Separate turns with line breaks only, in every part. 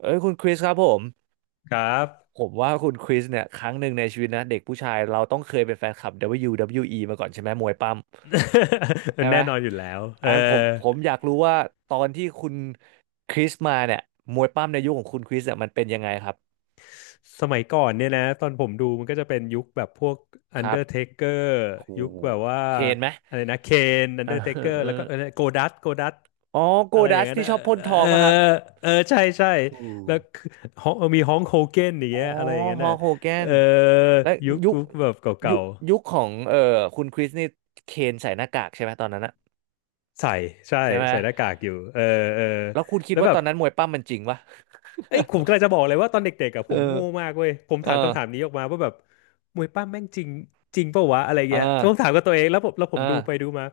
เอ้ยคุณคริสครับผม
ครับ
ผมว่าคุณคริสเนี่ยครั้งหนึ่งในชีวิตนะเด็กผู้ชายเราต้องเคยเป็นแฟนคลับ WWE มาก่อนใช่ไหมมวยปั้มใช่ ไหม
แน่นอนอยู่แล้วเอ
อ่ะผม
อ
ผมอยากรู้ว่าตอนที่คุณคริสมาเนี่ยมวยปั้มในยุคของคุณคริสเนี่ยมันเป็นยังไงครับ
สมัยก่อนเนี่ยนะตอนผมดูมันก็จะเป็นยุคแบบพวก
ครับ
Undertaker
โอ้
ยุค
โห
แบบว่า
เคนไหม
อะไรนะเคน
อ่าเออ
Undertaker
เออ
แล้วก็โกดัตโกดัต
อ๋อโก
อะไรอ
ดั
ย่าง
ส
นั้น
ที่
นะ
ชอบพ่นทอ
เอ
ง
อ
มาครับ
เออใช่ใช่
ถูก
แล้ว คือฮองมีฮองโฮเกนอย่าง
อ๋อ
เงี้ยอะไรอย่างนั้น
ฮอ
นะ
ลโฮแก
เอ
น
อ
และ
ยุค
ยุค
ยุคแบบ
ยุ
เก่า
คยุคของคุณคริสนี่เคนใส่หน้ากากใช่ไหมตอนนั้นอะ
ๆใส่ใช่
ใช่ไหม
ใส่หน้ากากอยู่เออเออ
แล้วคุณคิด
แล้ว
ว่า
แบ
ตอ
บ
นนั้นมวยปั้มมันจริงปะ
เอ้ยผมกำลังจะบอกเลยว่าตอนเด็กๆอะ
เ
ผม
ออ
โง่มากเว้ยผม
เออ
ถามคำถามนี้ออกมาว่าแบบมวยปั้มแม่งจริงจริงเปล่าวะอะไร
เออ
เงี้ยต้องถามกับตัวเองแล้วผมแล้วผ
เออ
มดูไปดูมา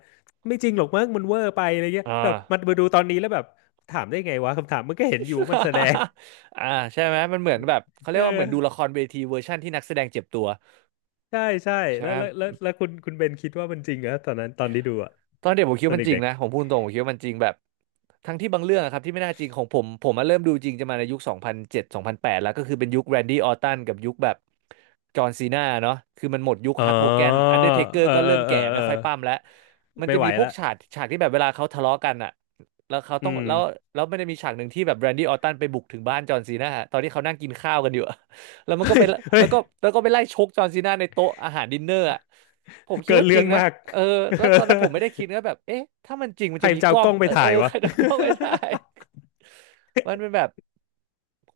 ไม่จริงหรอกมั้งมันเวอร์ไปอะไรเงี้ย
เอ
แบบมัน
อ
มาดูตอนนี้แล้วแบบถามได้ไงวะคำถามมันก็เห็นอยู่ว่ามันแสดง
อ่าใช่ไหม มันเหมือนแบบเขาเรี
เอ
ยกว่าเหมือ
อ
นดูละครเวทีเวอร์ชั่นที่นักแสดงเจ็บตัว
ใช่ใช่
ใช่
แล้
ไหม
วแล้วแล้วแล้วคุณเบนคิดว่ามันจริงเหรอตอนนั้นตอนที่ดูอะ
ตอนเด็กผมคิด
ตอน
ว่ามันจริ
เด็
ง
ก
นะผมพูดตรงผมคิดว่ามันจริงแบบทั้งที่บางเรื่องอะครับที่ไม่น่าจริงของผมมาเริ่มดูจริงจะมาในยุคสองพันเจ็ดสองพันแปดแล้วก็คือเป็นยุคแรนดี้ออรตันกับยุคแบบจอห์นซีนาเนาะคือมันหมดยุค
ๆอ๋
ฮักโฮแกน
อ
อันเดอร์เทเกอ
เอ
ร์
อ
ก็
เอ
เริ่
อ
ม
เอ
แก่
อเอ
ไม่
อ
ค่อยปั้มแล้วมัน
ไม่
จะ
ไหว
มีพวก
ละ
ฉากที่แบบเวลาเขาทะเลาะกันอะแล้วเขา
อื
ต้องแล้ว
ม
แล้วมันจะมีฉากหนึ่งที่แบบแรนดี้ออรตันไปบุกถึงบ้านจอห์นซีนาตอนที่เขานั่งกินข้าวกันอยู่อะแล้วมัน
เฮ้
ก็ไป
ยเฮ้
แล้
ย
วก็แล้วก็ไปไล่ชกจอห์นซีนาในโต๊ะอาหารดินเนอร์อะ ผมคิด
เกิน
ว่าจ
เรื่อ
ริง
ง
นะ
มาก
เออแล้วตอนนั้นผมไม่ได้คิดนะแบบเอ๊ะถ้ามันจริงมัน
ใคร
จะมี
จะ
ก
เอา
ล้อ
ก
ง
ล้องไป
เออเอ
ถ่า
อ
ย
ใค
วะ
รจะเอากล้องไปถ่าย มันเป็นแบบ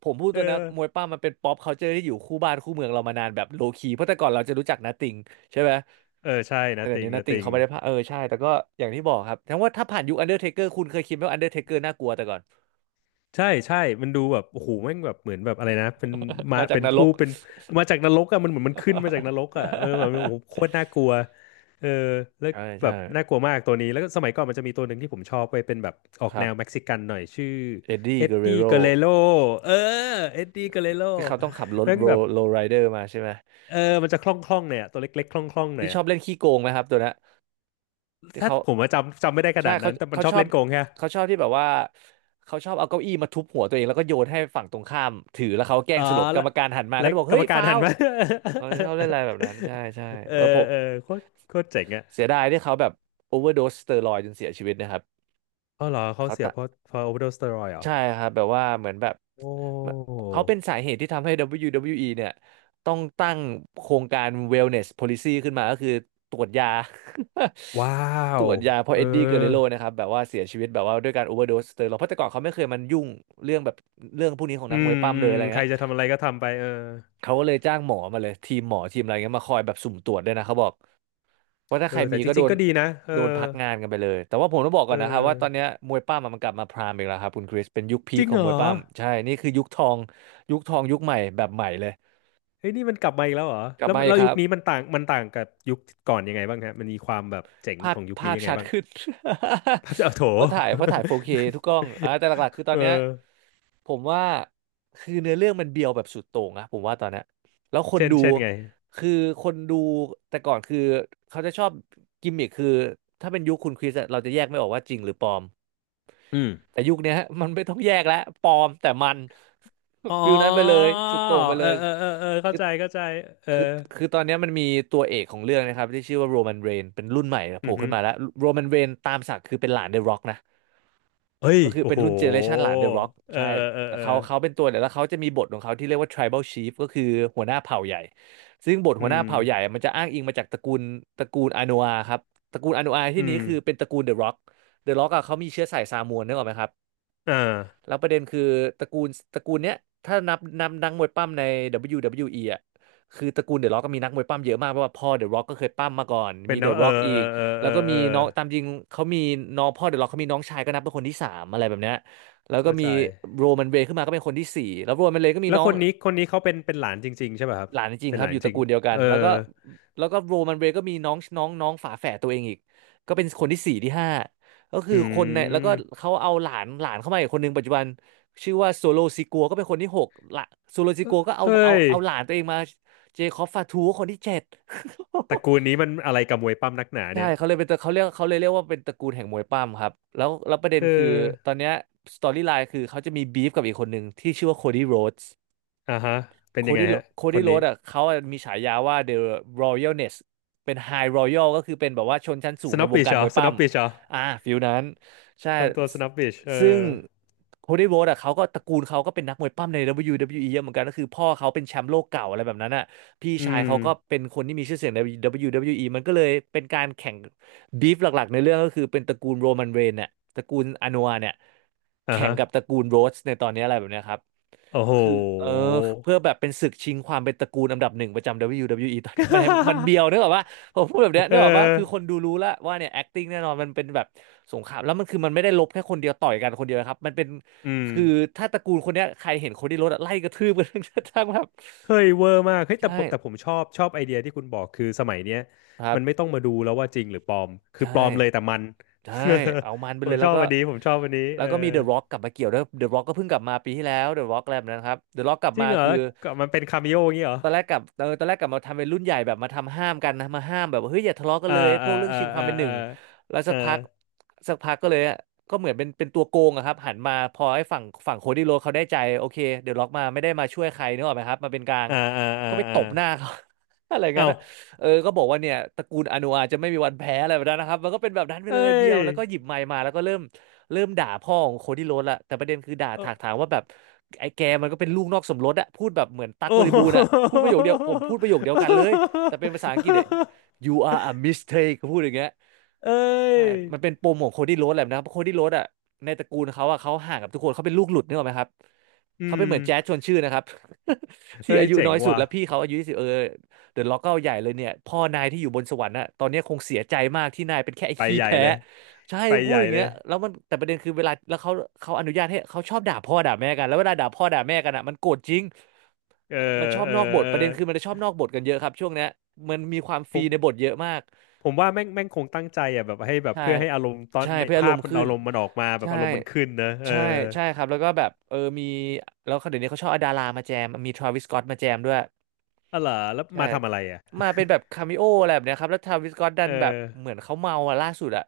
ผมพูด
เออ
ตัวนะมวยปั้มมันเป็นป๊อปคัลเจอร์ที่อยู่คู่บ้านคู่เมืองเรามานานแบบโลคีเพราะแต่ก่อนเราจะรู้จักนาติงใช่ไหม
เออใช่
ใช่
นะ
แต่
ติ
เดี๋ยว
ง
นี้นา
นะ
ติง
ติง
เขาไม่ได้พาเออใช่แต่ก็อย่างที่บอกครับทั้งว่าถ้าผ่านยุคอันเดอร์เทเกอร์คุณเคยคิดไหมว่าอันเดอร์เทเกอร์น่ากลัวแต่ก่อน
ใช่ใช่มันดูแบบโอ้โหแม่งแบบเหมือนแบบอะไรนะเป็น มา
มาจาก
เป็น
นร
ผู้
ก
เป็นมาจากนรกอะมันเหมือนมันขึ้นมาจากนรกอะเออแบบโอ้โหโคตรน่าก ลัวเออแล้ว
ใช่
แบ
ใช่
บน่ากลัวมากตัวนี้แล้วก็สมัยก่อนมันจะมีตัวหนึ่งที่ผมชอบไปเป็นแบบออก
ครั
แนวเม็ก
บ
ซิกันหน่อยชื่อ
เอ็ดดี้
เอ็
เก
ด
เร
ดี้
โร
เกเรโลเออเอ็ดดี้เกเรโล
ที่เขาต้องขับรถ
แม่ง
โร
แบบ
โรไรเดอร์มาใช่ไหม
เออมันจะคล่องๆหน่อยอะตัวเล็กๆคล่องๆหน่
ที่
อย
ชอ
อะ
บเล่นขี้โกงไหมครับตัวเนี้ยที่
ถ้า
เขา
ผมว่าจำจำไม่ได้ข
ใช่
นาด
เขา
นั้นแต่มัน
เขา
ชอ
ช
บ
อบ
เล่นโกงแค่
เขาชอบที่แบบว่าเขาชอบเอาเก้าอี้มาทุบหัวตัวเองแล้วก็โยนให้ฝั่งตรงข้ามถือแล้วเขาแกล้
อ๋
ง
อ
สลบกร
แล้ว
รมการหันมาก็
และ
จะบอก
กร
เฮ้
รม
ย
การ
ฟา
หั
ว
น
ล์
มา
เออชอบเล่นอะไรแบบนั้นใช่ใช่
เอ
แล้วผ
อ
ม
เออโคตรโคตรเจ๋งอ่ะ
เสียดายที่เขาแบบโอเวอร์โดสสเตียรอยด์จนเสียชีวิตนะครับ
อ๋อเหรอเขา
เขา
เสีย
ตะ
เพราะเพราะโอเวอร์โดสเตียรอยด์เหรอ
ใช่ครับแบบว่าเหมือนแบบ
โอ้
เขาเป็นสาเหตุที่ทำให้ WWE เบิลยูดับเบิลยูอีเนี่ยต้องตั้งโครงการ Wellness Policy ขึ้นมาก็คือตรวจยา
ว้า
ตร
ว
วจยาเพราะ
เออ
เอ็ดดี้เกเรโรนะครับแบบว่าเสียชีวิตแบบว่าด้วยการโอเวอร์โดสสเตียรอยด์เพราะแต่ก่อนเขาไม่เคยมันยุ่งเรื่องแบบเรื่องพวกนี้ของ
อื
นักมว
ม
ยปั้ม
อื
เลย
ม
อะไร
ใคร
เงี้ย
จะทำอะไรก็ทำไปเออ
เขาก็เลยจ้างหมอมาเลยทีมหมอทีมอะไรเงี้ยมาคอยแบบสุ่มตรวจด้วยนะเขาบอก เพราะถ้า
เอ
ใคร
อแต่
มี
จ
ก็โด
ริงๆ
น
ก็ดีนะเอ
โดน
อ
พักงานกันไปเลยแต่ว่าผมต้องบอก
เอ
ก่อนนะครับว่าตอนเนี้
อ
ยมวยปั้มอะมันกลับมาพรามอีกแล้วครับคุณคริสเป็นยุคพี
จ
ค
ริง
ขอ
เห
ง
ร
มว
อ
ยปั้มใช่นี่คือยุคทองยุคทองยุคใหม่แบบใหม่เลย
เฮ้ยนี่มันกลับมาอีกแล้วเหรอ
กลับ
แล้ว
มาอี
แล้
ก
ว
ค
ยุ
รั
ค
บ
นี้มันต่างมันต่างกับยุคก่อนยังไงบ้างฮะมันมีความแบบเจ๋ง
ภา
ข
พ
องยุค
ภา
นี้
พ
ยังไง
ชัด
บ้าง
ขึ้น
พระ เจ้าโถ
เพราะถ่าย 4K ทุกกล้องอ่าแต่หลักๆคือ ตอ
เอ
น
อ
เนี้ยผมว่าคือเนื้อเรื่องมันเบียวแบบสุดโต่งนะผมว่าตอนเนี้ยแล้วคน
เช่น
ดู
เช่นไง
คือคนดูแต่ก่อนคือเขาจะชอบกิมมิคคือถ้าเป็นยุคคุณคริสอะเราจะแยกไม่ออกว่าจริงหรือปลอม
อืม
แต่ยุคเนี้ยฮะมันไม่ต้องแยกแล้วปลอมแต่มัน
อ๋อ
ฟิลนั้นไปเลยสุดโต่งไปเล
เออ
ย
เออเออเออเข้า
คือ
ใจเข้าใจเออ
คือคือตอนเนี้ยมันมีตัวเอกของเรื่องนะครับที่ชื่อว่าโรแมนเรนเป็นรุ่นใหม่โผ
อื
ล่
อฮึ
ขึ้นมาแล้วโรแมนเรนตามศักดิ์คือเป็นหลานเดอะร็อกนะ
เฮ้ย
ก็คือ
โอ้
เป็น
โห
รุ่นเจเนอเรชันหลานเดอะร็อก
เออ
ใช่
เออ
แต่
เออเออ
เขาเป็นตัวเนี่ยแล้วเขาจะมีบทของเขาที่เรียกว่า tribal chief ก็คือหัวหน้าเผ่าใหญ่ซึ่งบท
อื
หัวหน้า
ม
เผ่าใหญ่อะมันจะอ้างอิงมาจากตระกูลอาโนอาครับตระกูลอาโนอา
อื
ที่นี้
ม
คือเป็นตระกูลเดอะร็อกเดอะร็อกอะเขามีเชื้อสายซามูนนึกออกไหมครับ
อ่า
แล้วประเด็นคือตระกูลเนี้ยถ้านับนักมวยปั้มใน WWE ออ่ะคือตระกูลเดอะร็อกก็มีนักมวยปั้มเยอะมากเพราะว่าพ่อเดอะร็อกก็เคยปั้มมาก่อน
เป็
มี
น
เด
นะ
อะ
เอ
ร็
อ
อกอี
เออ
ก
เออ
แล้
เอ
ว
อ
ก็
เอ
มี
อ
น้องตามจริงเขามีน้องพ่อเดอะร็อกเขามีน้องชายก็นับเป็นคนที่สามอะไรแบบเนี้ยแล้วก็
เข้า
มี
ใจ
โรมันเรย์ขึ้นมาก็เป็นคนที่สี่แล้วโรมันเรย์ก็มี
แล้ว
น้อ
ค
ง
นนี้คนนี้เขาเป็นเป็นหลานจริงๆใช่ป่ะครับ
หลานจริง
เป็
ๆ
น
ค
ห
รับ
ลาน
อยู่ต
จ
ระ
ริง
กูลเดียวกั
เอ
น
อ
แล้วก็โรมันเรย์ก็มีน้องน้องน้องฝาแฝดตัวเองอีกก็เป็นคนที่สี่ที่ห้าก็คื
อื
อคนในแล้วก็
ม
เขาเอาหลานหลานเข้ามาอีกคนหนึ่งปัจจุบันชื่อว่าโซโลซิกัวก็เป็นคนที่หกละโซโลซิกัวก็
เฮ้ย
เอาหลานตัวเองมาเจคอบฟาทูก็คนที่เจ็ด
ตระกูลนี้มันอะไรกับมวยปั้มนักหนา
ใช่
เนี่ย
เขาเลยเป็นตระเขาเรียกเขาเลยเรียกว่าเป็นตระกูลแห่งมวยปั้มครับแล้วประเด็น
เอ
คือตอ
อ
นเนี้ยสตอรี่ไลน์คือเขาจะมีบีฟกับอีกคนหนึ่งที่ชื่อว่า
อ่าฮะเป็น
โค
ยังไง
ดี้
ฮะคน
โร
นี้
ดอ่ะเขาอะมีฉายาว่า The Royalness เป็น High Royal ก็คือเป็นแบบว่าชนชั้นสู
ส
งใน
โนว์
ว
บิ
ง
ช
การ
เหรอ
มวย
ส
ปั้
โน
ม
ว์บิชเหรอ
อ่าฟิลนั้นใช่
ทำตัว
ซ
สโนว์บิชเอ
ซึ่ง
อ
โคดี้โรดอ่ะเขาก็ตระกูลเขาก็เป็นนักมวยปั้มใน WWE เบิลยดับเบิลยูอเยอะเหมือนกันก็คือพ่อเขาเป็นแชมป์โลกเก่าอะไรแบบนั้นอ่ะพี่
อื
ชาย
ม
เขาก็เป็นคนที่มีชื่อเสียงใน WWE มันก็เลยเป็นการแข่งบีฟหลักๆในเรื่องก็คือเป็นตระกูลโรมันเรนเนี่ยตระกูลอ n นัวเนี่ย
อ่า
แข่ง
ฮะ
กับตระกูลโรสในตอนนี้อะไรแบบเนี้ยครับ
โอ้
ก็
โห
คือเออเพื่อแบบเป็นศึกชิงความเป็นตระกูลอันดับหนึ่งประจำ WWE ตอนเนี้ยมันเบี ยวนึกออกว่าผมพูดแบบเนี้ย
เอ
นึกออกว่า
อ
คือคนดูรู้แล้วว่าเนี่ย acting แน่นอนมันเป็นแบบสงครามแล้วมันคือมันไม่ได้ลบแค่คนเดียวต่อยกันคนเดียวนะครับมันเป็น
อืม
คือถ้าตระกูลคนเนี้ยใครเห็นคนที่รถอะไล่กระทืบกัน ทั้ง แบบ
เฮ้ยเวอร์มากเฮ้ยแต่
ใช่
ผมชอบไอเดียที่คุณบอกคือสมัยเนี้ย
ครับ
มันไม่ต้องมาดูแล้วว่าจริงหรือปลอมคือ
ใช่
ปลอมเลยแต่มัน
ใช่เอามันไป
ผ
เล
ม
ย
ช
แล้ว
อบ
ก็
วันนี้ผมชอบวันนี้เออ
มีเดอะร็อกกลับมาเกี่ยวด้วยเดอะร็อกก็เพิ่งกลับมาปีที่แล้วเดอะร็อกอะไรแบบนั้นครับเดอะร็อกกลับ
จริ
มา
งเหรอ
คือ
แล้วก็มันเป็นคาเมโออย่างงี้เหรอ
ตอนแรกกลับมาทำเป็นรุ่นใหญ่แบบมาทำห้ามกันนะมาห้ามแบบว่าเฮ้ยอย่าทะเลาะกั
เอ
น
อ
เลย
เอ
พ
อ
วกเรื่อง
เออ
ชิงความเป็นห
เอ
นึ่
อ
งแล้ว
เอ
สั
อ
กพักก็เลยอะก็เหมือนเป็นตัวโกงอะครับหันมาพอไอ้ฝั่งโคดี้โรดเขาได้ใจโอเคเดี๋ยวล็อกมาไม่ได้มาช่วยใครนึกออกไหมครับมาเป็นกลาง
เออเออเออ
ก็ไป
เอ
ต
อ
บ
เอ
หน้า
อ
เขา อะไรงั้
เอ้า
นอะเออก็บอกว่าเนี่ยตระกูลอนุอาจจะไม่มีวันแพ้อะไรแบบนั้นนะครับมันก็เป็นแบบนั้นไป
เอ้
เลยเบีย
ย
วแล้วก็หยิบไมค์มาแล้วก็เริ่มด่าพ่อของโคดี้โรดละแต่ประเด็นคือด่าถากถาง
โอ้
ว่าแบบ ไอ้แกมันก็เป็นลูกนอกสมรสอะพูดแบบเหมือนตั๊ก
โอ้
บริบูรณ์อะพูดประโยคเดียวผมพูดประโยคเดียวกันเลยแต่เป็นภาษาอังกฤษอะ you are a mistake เขาพูดอย่างเงี้ย
เอ้
ใช่
ย
มันเป็นปมของโคดี้โรดแหละนะเพราะโคดี้โรดอะในตระกูลเขาอะเขาห่างกับทุกคนเขาเป็นลูกหลุดนึกออกไหมครับ
อื
เขาเป็น
ม
เหมือนแจ๊สชวนชื่นนะครับ ที่
เฮ้ย
อายุ
เจ๋
น้
ง
อยสุด
ว่ะ
แล้วพี่เขาอายุยี่สิบเออเดอะล็อกก็เอาใหญ่เลยเนี่ยพ่อนายที่อยู่บนสวรรค์อะตอนเนี้ยคงเสียใจมากที่นายเป็นแค่ไอ้
ไป
ขี้
ใหญ่
แพ้
เลย
ใช่
ไป
พู
ให
ด
ญ่
อย่าง
เล
เงี้ย
ย
แล้วมันแต่ประเด็นคือเวลาแล้วเขาเขาอนุญาตให้เขาชอบด่าพ่อด่าแม่กันแล้วเวลาด่าพ่อด่าแม่กันอะมันโกรธจริง
เออ
มันชอบ
เออ
นอกบท
เอ
ประ
อ
เด็นคือมันจะชอบนอกบทกันเยอะครับช่วงเนี้ยมันมีความฟ
ผ
รี
ม
ในบทเยอะมาก
ผมว่าแม่งแม่งคงตั้งใจอ่ะแบบให้แบบ
ใช่
เพื่อให้อารมณ์ตอน
ใช่
ใน
เพื่ออาร
ภาพ
มณ์
มัน
ขึ้
อา
น
รมณ์มันออกมาแบบ
ใช่
อารมณ์มันขึ้นนะ เออ
ใช่ ใช่ครับ แล้วก็แบบ มี แล้วเดี๋ยวนี้เขาชอบเอาดารามาแจม มีทร a วิส s ก็ t ตมาแจมด้วย
อะเหรอแล้ว
ใช่
มาทำอะไรอ่ะ
มาเป็นแบบคาเมโออะไรแบบเนี้ยครับแล้วทาวิสก็อตดั
เอ
นแบบเหมื
อ
อนเขาเมาอะล่าสุดอะ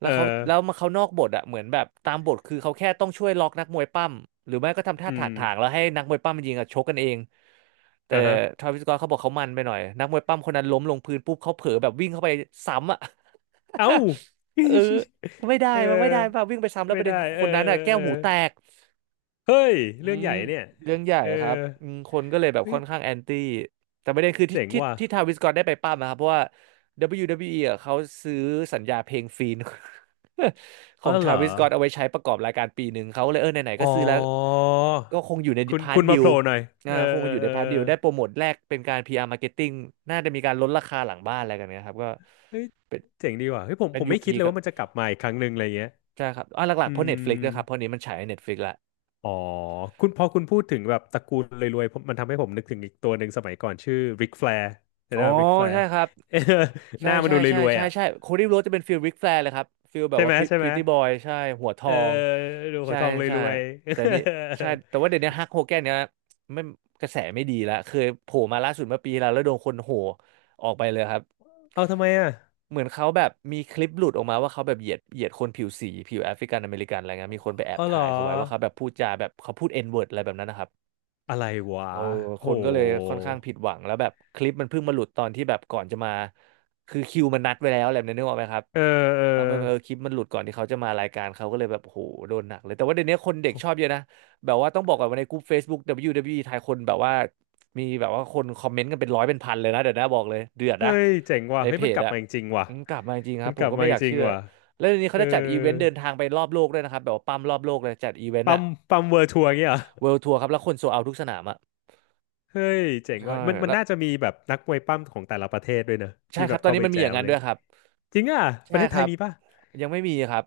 แล้
เออ
วเขาแล้วมาเขานอกบทอะเหมือนแบบตามบทคือเขาแค่ต้องช่วยล็อกนักมวยปั้มหรือไม่ก็ทำท่า
อื
ถาก
ม
ถางแล้วให้นักมวยปั้มมันยิงอ่ะชกกันเองแต่
อ่ะฮะ
ทาวิสก็อตเขาบอกเขามันไปหน่อยนักมวยปั้มคนนั้นล้มลงพื้นปุ๊บเขาเผลอแบบวิ่งเข้าไปซ้ำอะ
เอ้า
เออ ไม่ได้
เออ
มันไม่ได้ป่ะวิ่งไปซ้ำแล้วป
ไม่
ระเด็
ได้
น
เอ
ค
อ
นนั้นอะแก้
เออเอ
วหูแตก
อเฮ้ย
อื
เรื่องให
ม
ญ่เนี่ย
เรื่องใหญ่
เออ
ครับอืมคนก็เลยแบบ
เฮ้
ค่
ย
อนข้างแอนตี้แต่ประเด็นคือที่
เจ๋ง
ที่
ว่ะ
ที่ทาวิสกอตได้ไปปั้มนะครับเพราะว่า WWE ออ่ะเขาซื้อสัญญาเพลงฟรี นขอ
อ๋อ
ง
เห
ทา
รอ
วิสกอตเอาไว้ใช้ประกอบรายการปีหนึ่งเขาก็เลยเออไหนๆ
อ๋
ก็
อ
ซื้อแล้วก็คงอยู่ใน
คุณ
พาร์ท
คุณ
ดิ
มาโผ
ล
ล่หน่อย
อ่า
เออ
คง
เอ
มา
อ
อยู่ใน
เออ
พาร์ทดิลได้โปรโมทแรกเป็นการ PR Marketing น่าจะมีการลดราคาหลังบ้านอะไรกันเนะครับก็
เฮ้ย
เป็น
เจ๋งดีว่ะเฮ้ยผม
เป็
ผ
น
ม
ยุ
ไม่
ค
คิด
พี
เลย
กับ
ว่ามันจะกลับมาอีกครั้งหนึ่งอะไรเงี้ย
ใช่ครับอ่าหลั
อื
กๆเพราะ
ม
Netflix ด้วยครับเพราะนี้มันฉายใน Netflix ละ
อ๋อคุณพอคุณพูดถึงแบบตระกูลรวยๆผมมันทำให้ผมนึกถึงอีกตัวหนึ่งสมัยก่อนชื่อริกแฟร์นะ
อ๋อ
ครัริกแฟ
ใช่
ร์
ครับ
ห
ใช่
น้ามัน
ใช่
ดูร
ใช่
วย
ใช่
ๆอ่ะ
ใช่โคดี้โรดจะเป็นฟิลริกแฟร์เลยครับฟิลแบ
ใช่
บว่า
ไหม ใช่ไหม
Pretty Boy ใช่หัวท
เอ
อ
อ
ง
ดูหั
ใช่
วทองร
ใช่
วย
แต่นี่
ๆ
ใช่แต่ว่าเดี๋ยวนี้ฮักโฮแกนเนี่ยไม่กระแสไม่ดีแล้วเคยโผล่มาล่าสุดเมื่อปีที่แล้วแล้วโดนคนโห่ออกไปเลยครับ
เอาทำไมอ่ะ
เหมือนเขาแบบมีคลิปหลุดออกมาว่าเขาแบบเหยียดคนผิวสีผิวแอฟริกันอเมริกันอะไรเงี้ยมีคนไปแอบ
อ๋อเหร
ถ่าย
อ
เขาไว้ว่าเขาแบบพูดจาแบบเขาพูด N word อะไรแบบนั้นนะครับ
อะไรวะ
เออค
โห
นก็เลยค่อนข้างผิดหวังแล้วแบบคลิปมันเพิ่งมาหลุดตอนที่แบบก่อนจะมาคือคิวมันนัดไว้แล้วอะไรแบบนี้นึกออกไหมครับ
เออเออ
แล้วมันเออคลิปมันหลุดก่อนที่เขาจะมารายการเขาก็เลยแบบโหโดนหนักเลยแต่ว่าเดี๋ยวนี้คนเด็กชอบเยอะนะแบบว่าต้องบอกก่อนว่าในกลุ่ม Facebook WWE ไทยคนแบบว่ามีแบบว่าคนคอมเมนต์กันเป็นร้อยเป็นพันเลยนะเดี๋ยวนะบอกเลยเดือด
เฮ้
นะ
ยเจ๋งว่ะ
ใน
เฮ้ย
เพ
มัน
จ
กลับ
อะ
มาจริงๆว่ะ
อืมกลับมาจริงค
มั
รั
น
บผ
กลั
ม
บ
ก็
มา
ไม่
จ
อยาก
ริง
เชื่อ
ๆว่ะ
แล้วเดี๋ยวนี้
เอ
เขา
อ
จะจัดอีเวนต์เดินทางไปรอบโลกด้วยนะครับแบบว่าปั้มรอบโลกเลยจัดอีเวนต์
ปั๊
อะ
มปั๊มเวิร์ทัวร์เงี้ยเหรอ
เวิลด์ทัวร์ครับแล้วคนโซเอาทุกสนามอะ
เฮ้ยเจ๋ง
ใช่
ว่ะมันมัน
แล้ว
น่าจะมีแบบนักมวยปั้มของแต่ละประเทศด้วยเนอะ
ใช่
ที่
ค
แบ
รั
บ
บตอน
เข้า
นี้
ไป
มัน
แจ
มีอย่าง
ม
นั้น
เล
ด้
ย
วยครับ
จริงอ่ะป
ใช่
ระเทศ
ค
ไท
รั
ย
บ
มีป่ะ
ยังไม่มีครับ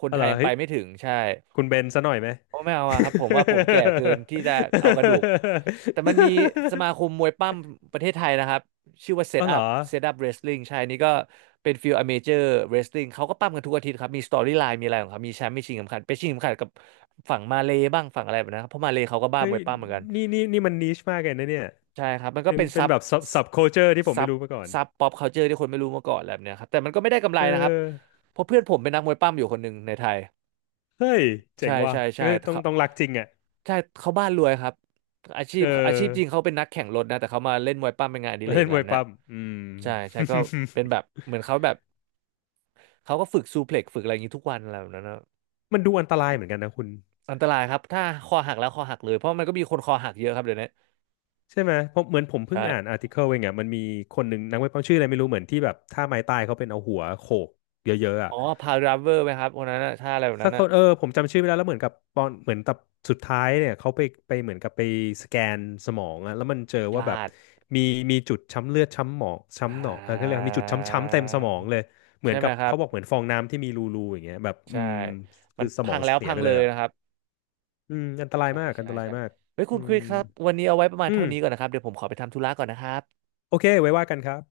คน
เอา
ไท
เหร
ย
อ
ยังไป
เฮ้ย
ไม่ถึงใช่
คุณเบนซะหน่อยไหม
เพราะไม่เอาอะครับผมว่าผมแก่เกินที่จะเอากระดูกแต่มันมีสมาคมม วยปั้มประเทศไทยนะครับชื่อว่า Set
เอา เหร
Up
อ
Set Up Wrestling ใช่นี่ก็เป็นฟิลอเมเจอร์ Wrestling เขาก็ปั้มกันทุกอาทิตย์ครับมีสตอรี่ไลน์มีอะไรของเขามีแชมป์มีชิงเข็มขัดไปชิงเข็มขัดกับฝั่งมาเลย์บ้างฝั่งอะไรแบบนั้นครับเพราะมาเลย์เขาก็บ้า
เฮ้
ม
ย
วยปั้มเหมือนกัน
นี่มันนิชมากเลยนะเนี่ย
ใช่ครับมันก็
เป็น
เป็น
เป็นแบบ sub culture ที่ผม
ซั
ไม่
บ
รู้มาก่อน
ซับป๊อปคัลเจอร์ที่คนไม่รู้มาก่อนอะไรแบบเนี้ยครับแต่มันก็ไม่ได้กำไร
เ
นะครับ
ออ
เพราะเพื่อนผมเป็นนักมวยปั้มอยู่คนหนึ่งในไทย
เฮ้ยเจ๋
ใช่
งว่ะ
ใช่
ก็
ใช่
คือต้อง
เขา
ต้องรักจริงอ่ะ
ใช่เขาบ้านรวยครับอาชี
เอ
พอาชีพจริง
อ
เขาเป็นนักแข่งรถนะแต่เขามาเล่นมวยปั้มเป็นงานอดิ
มา
เรก
เล่
อะ
น
ไร
มว
แบ
ย
บวนะ
ปั้มอืม
ใช่ใช่ ก็เป็นแบบเหมือนเขาแบบเขาก็ฝึกซูเพล็กซ์ฝึกอะไรอย่างนี้ทุกวันอะไรแบบนั้นนะ
มันดูอันตรายเหมือนกันนะคุณ
อันตรายครับถ้าคอหักแล้วคอหักเลยเพราะมันก็มีคนคอหักเยอะครับเดี๋ยวนี้
ใช่ไหมเพราะเหมือนผมเพิ่งอ่าน
ใช่
อาร์ติเคิลเองอ่ะมันมีคนหนึ่งนักมวยปั้มชื่ออะไรไม่รู้เหมือนที่แบบท่าไม้ตายเขาเป็นเอาหัวโขกเยอะๆอ่ะ
อ๋อพาวดรเวอร์ไหมครับคนนั้นน่ะถ้าอะไรแบบ
สั
นั้
ก
น
ค
น่ะ
นเออผมจำชื่อไม่ได้แล้วเหมือนกับตอนเหมือนตับสุดท้ายเนี่ยเขาไปไปเหมือนกับไปสแกนสมองอ่ะแล้วมันเจอ
พ
ว่าแบ
ลา
บ
ด
มีมีจุดช้ำเลือดช้ำหมอง
อ่
ช้ำหนองเออก็เลยกว่า
า
มีจุดช้ำๆเต็มสมองเลยเหมื
ใช่
อน
ไหม
กับ
ครับ
เขาบอกเหมือนฟองน้ำที่มีรูๆอย่างเงี้ยแบบอื
ใช่
ม
มั
คื
น
อสม
พั
อง
งแล้ว
เสีย
พัง
ไป
เล
เลย
ย
อ่ะ
นะครับ
อืมอันตราย
ใช่
มากอัน
ใช่
ตราย
ใช่
มาก
เฮ้ยคุ
อื
ณคุ
ม
ยครับวันนี้เอาไว้ประมาณ
อื
เท่า
ม
นี้ก่อนนะครับเดี๋ยวผมขอไปทำธุระก่อนนะครับ
โอเคไว้ว่ากันครับ